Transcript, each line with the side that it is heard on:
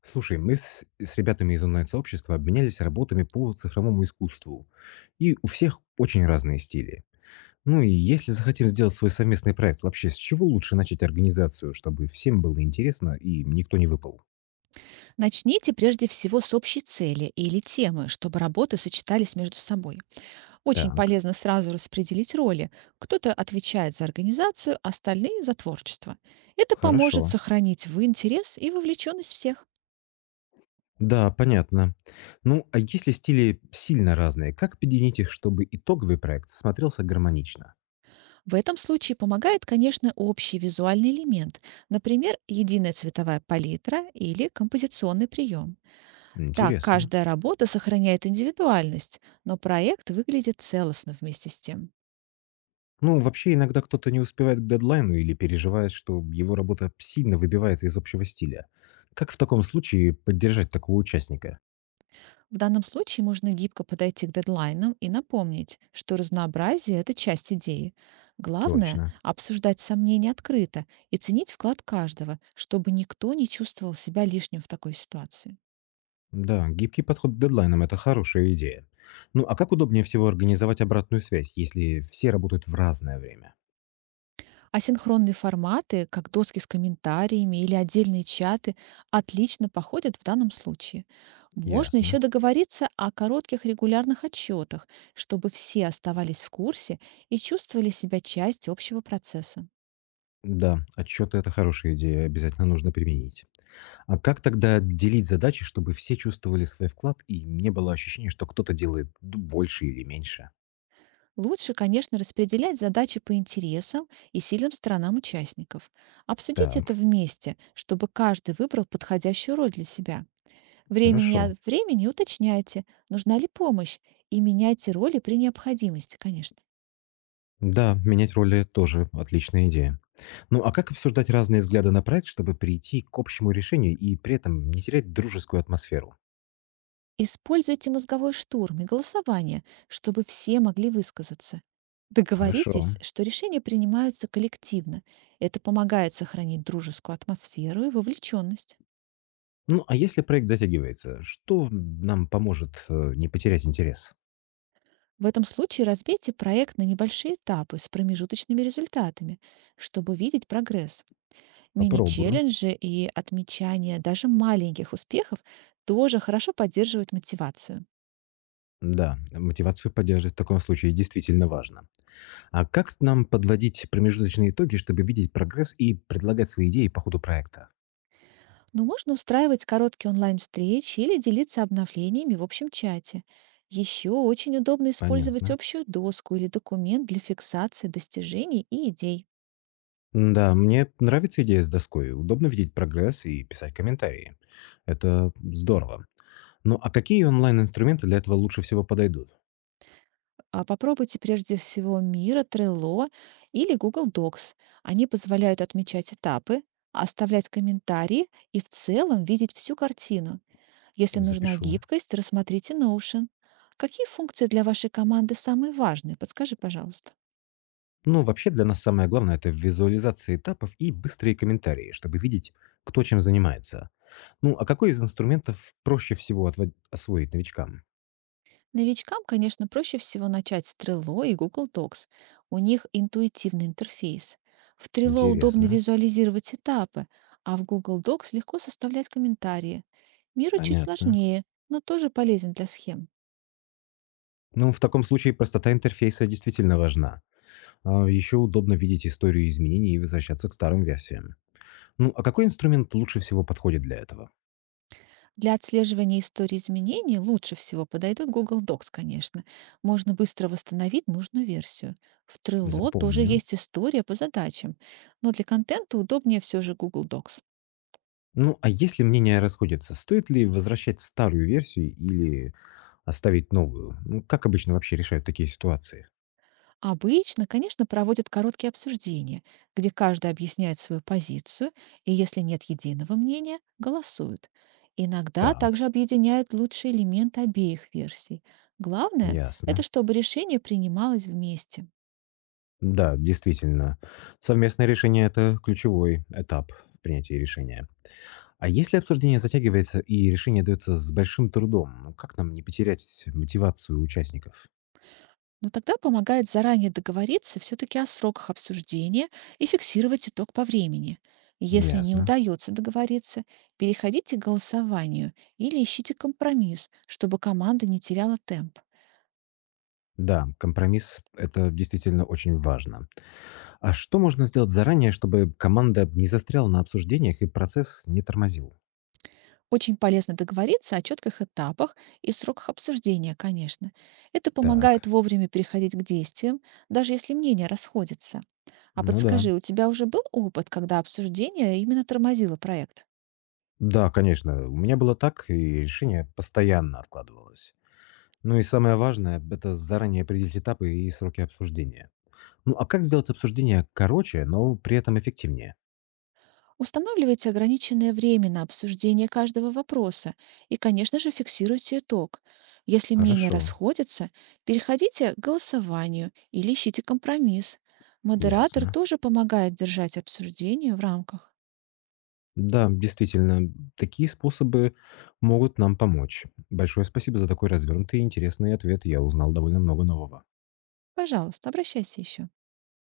left: Слушай, мы с ребятами из онлайн-сообщества обменялись работами по цифровому искусству. И у всех очень разные стили. Ну и если захотим сделать свой совместный проект, вообще с чего лучше начать организацию, чтобы всем было интересно и никто не выпал?
right: Начните прежде всего с общей цели или темы, чтобы работы сочетались между собой. Очень
left: Так,
right: полезно сразу распределить роли. Кто-то отвечает за организацию, остальные за творчество. Это поможет
left: хорошо.
right: сохранить в интерес и вовлеченность всех.
left: Да, понятно. Ну, а если стили сильно разные, как объединить их, чтобы итоговый проект смотрелся гармонично?
right: В этом случае помогает, конечно, общий визуальный элемент, например, единая цветовая палитра или композиционный прием. Так
left: Интересно.
right: каждая работа сохраняет индивидуальность, но проект выглядит целостно вместе с тем.
left: Ну, вообще иногда кто-то не успевает к дедлайну или переживает, что его работа сильно выбивается из общего стиля. Как в таком случае поддержать такого участника?
right: В данном случае можно гибко подойти к дедлайнам и напомнить, что разнообразие– это часть идеи. Главное–
left: Точно.
right: обсуждать сомнения открыто и ценить вклад каждого, чтобы никто не чувствовал себя лишним в такой ситуации.
left: Да, гибкий подход к дедлайнам– это хорошая идея. Ну, а как удобнее всего организовать обратную связь, если все работают в разное время?
right: Асинхронные форматы, как доски с комментариями или отдельные чаты, отлично походят в данном случае. Можно еще
left: Ясно.
right: договориться о коротких регулярных отчетах, чтобы все оставались в курсе и чувствовали себя частью общего процесса.
left: Да, отчеты– это хорошая идея, обязательно нужно применить. А как тогда делить задачи, чтобы все чувствовали свой вклад и не было ощущения, что кто-то больше или меньше?
right: Лучше, конечно, распределять задачи по интересам и сильным сторонам участников. Обсудить это
left: Так,
right: вместе, чтобы каждый выбрал подходящую роль для себя. Времени
left: хорошо.
right: от времени уточняйте, нужна ли помощь, и меняйте роли при необходимости, конечно.
left: Да, менять роли тоже отличная идея. Ну а как обсуждать разные взгляды на проект, чтобы прийти к общему решению и при этом не терять дружескую атмосферу?
right: Используйте мозговой штурм и голосование, чтобы все могли высказаться.
left: Хорошо.
right: Договоритесь, что решения принимаются коллективно. Это помогает сохранить дружескую атмосферу и вовлеченность.
left: Ну а если проект затягивается, что нам поможет не потерять интерес?
right: В этом случае разбейте проект на небольшие этапы с промежуточными результатами, чтобы видеть прогресс.
left: Попробую.
right: Мини-челленджи и отмечание даже маленьких успехов тоже хорошо поддерживают мотивацию.
left: Да, мотивацию поддерживать в таком случае действительно важно. А как нам подводить промежуточные итоги, чтобы видеть прогресс и предлагать свои идеи по ходу проекта?
right: Но можно устраивать короткие онлайн-встречи или делиться обновлениями в общем чате. Еще очень удобно использовать
left: Понятно.
right: общую доску или документ для фиксации достижений и идей.
left: Да, мне нравится идея с доской. Удобно видеть прогресс и писать комментарии. Это здорово. Ну а какие онлайн-инструменты для этого лучше всего подойдут?
right: Попробуйте прежде всего Мира, Trello или Google Docs. Они позволяют отмечать этапы, оставлять комментарии и в целом видеть всю картину. Если нужна
left: Запишу.
right: гибкость, рассмотрите Notion. Какие функции для вашей команды самые важные? Подскажи, пожалуйста.
left: Ну, вообще для нас самое главное– это визуализация этапов и быстрые комментарии, чтобы видеть, кто чем занимается. Ну, а какой из инструментов проще всего освоить новичкам?
right: Новичкам, конечно, проще всего начать с Trello и Google Docs. У них интуитивный интерфейс. В Trello удобно
left: Интересно.
right: визуализировать этапы, а в Google Docs легко составлять комментарии. Миру чуть
left: Понятно.
right: сложнее, но тоже полезен для схем.
left: Ну, в таком случае простота интерфейса действительно важна. А еще удобно видеть историю изменений и возвращаться к старым версиям. Ну, а какой инструмент лучше всего подходит для этого?
right: Для отслеживания истории изменений лучше всего подойдут Google Docs, конечно. Можно быстро восстановить нужную версию. В Trello тоже
left: Запомню.
right: есть история по задачам, но для контента удобнее все же Google Docs.
left: Ну, а если мнения расходятся, стоит ли возвращать старую версию или оставить новую? Ну, как обычно вообще решают такие ситуации?
right: Обычно, конечно, проводят короткие обсуждения, где каждый объясняет свою позицию, и если нет единого мнения, голосуют. Иногда также
left: Так,
right: объединяют лучшие элементы обеих версий. Главное– это
left: ясно.
right: чтобы решение принималось вместе.
left: Да, действительно. Совместное решение– это ключевой этап в принятии решения. А если обсуждение затягивается и решение дается с большим трудом, ну, как нам не потерять мотивацию участников?
right: Но тогда помогает заранее договориться все-таки о сроках обсуждения и фиксировать итог по времени. Если не
left: Ясно.
right: удается договориться, переходите к голосованию или ищите компромисс, чтобы команда не теряла темп.
left: Да, компромисс– это действительно очень важно. А что можно сделать заранее, чтобы команда не застряла на обсуждениях и процесс не тормозил?
right: Очень полезно договориться о четких этапах и сроках обсуждения, конечно. Это помогает
left: Так,
right: вовремя переходить к действиям, даже если мнения расходятся. А
left: ну да.
right: подскажи, у тебя уже был опыт, когда обсуждение именно тормозило проект?
left: Да, конечно, у меня было так, и решение постоянно откладывалось. Ну и самое важное– это заранее определить этапы и сроки обсуждения. Ну а как сделать обсуждение короче, но при этом эффективнее?
right: Устанавливайте ограниченное время на обсуждение каждого вопроса и, конечно же, фиксируйте итог. Если мнения
left: Хорошо,
right: расходятся, переходите к голосованию или ищите компромисс. Модератор
left: ясно.
right: тоже помогает держать обсуждение в рамках.
left: Да, действительно, такие способы могут нам помочь. Большое спасибо за такой развернутый и интересный ответ. Я узнал довольно много нового.
right: Пожалуйста, обращайся еще.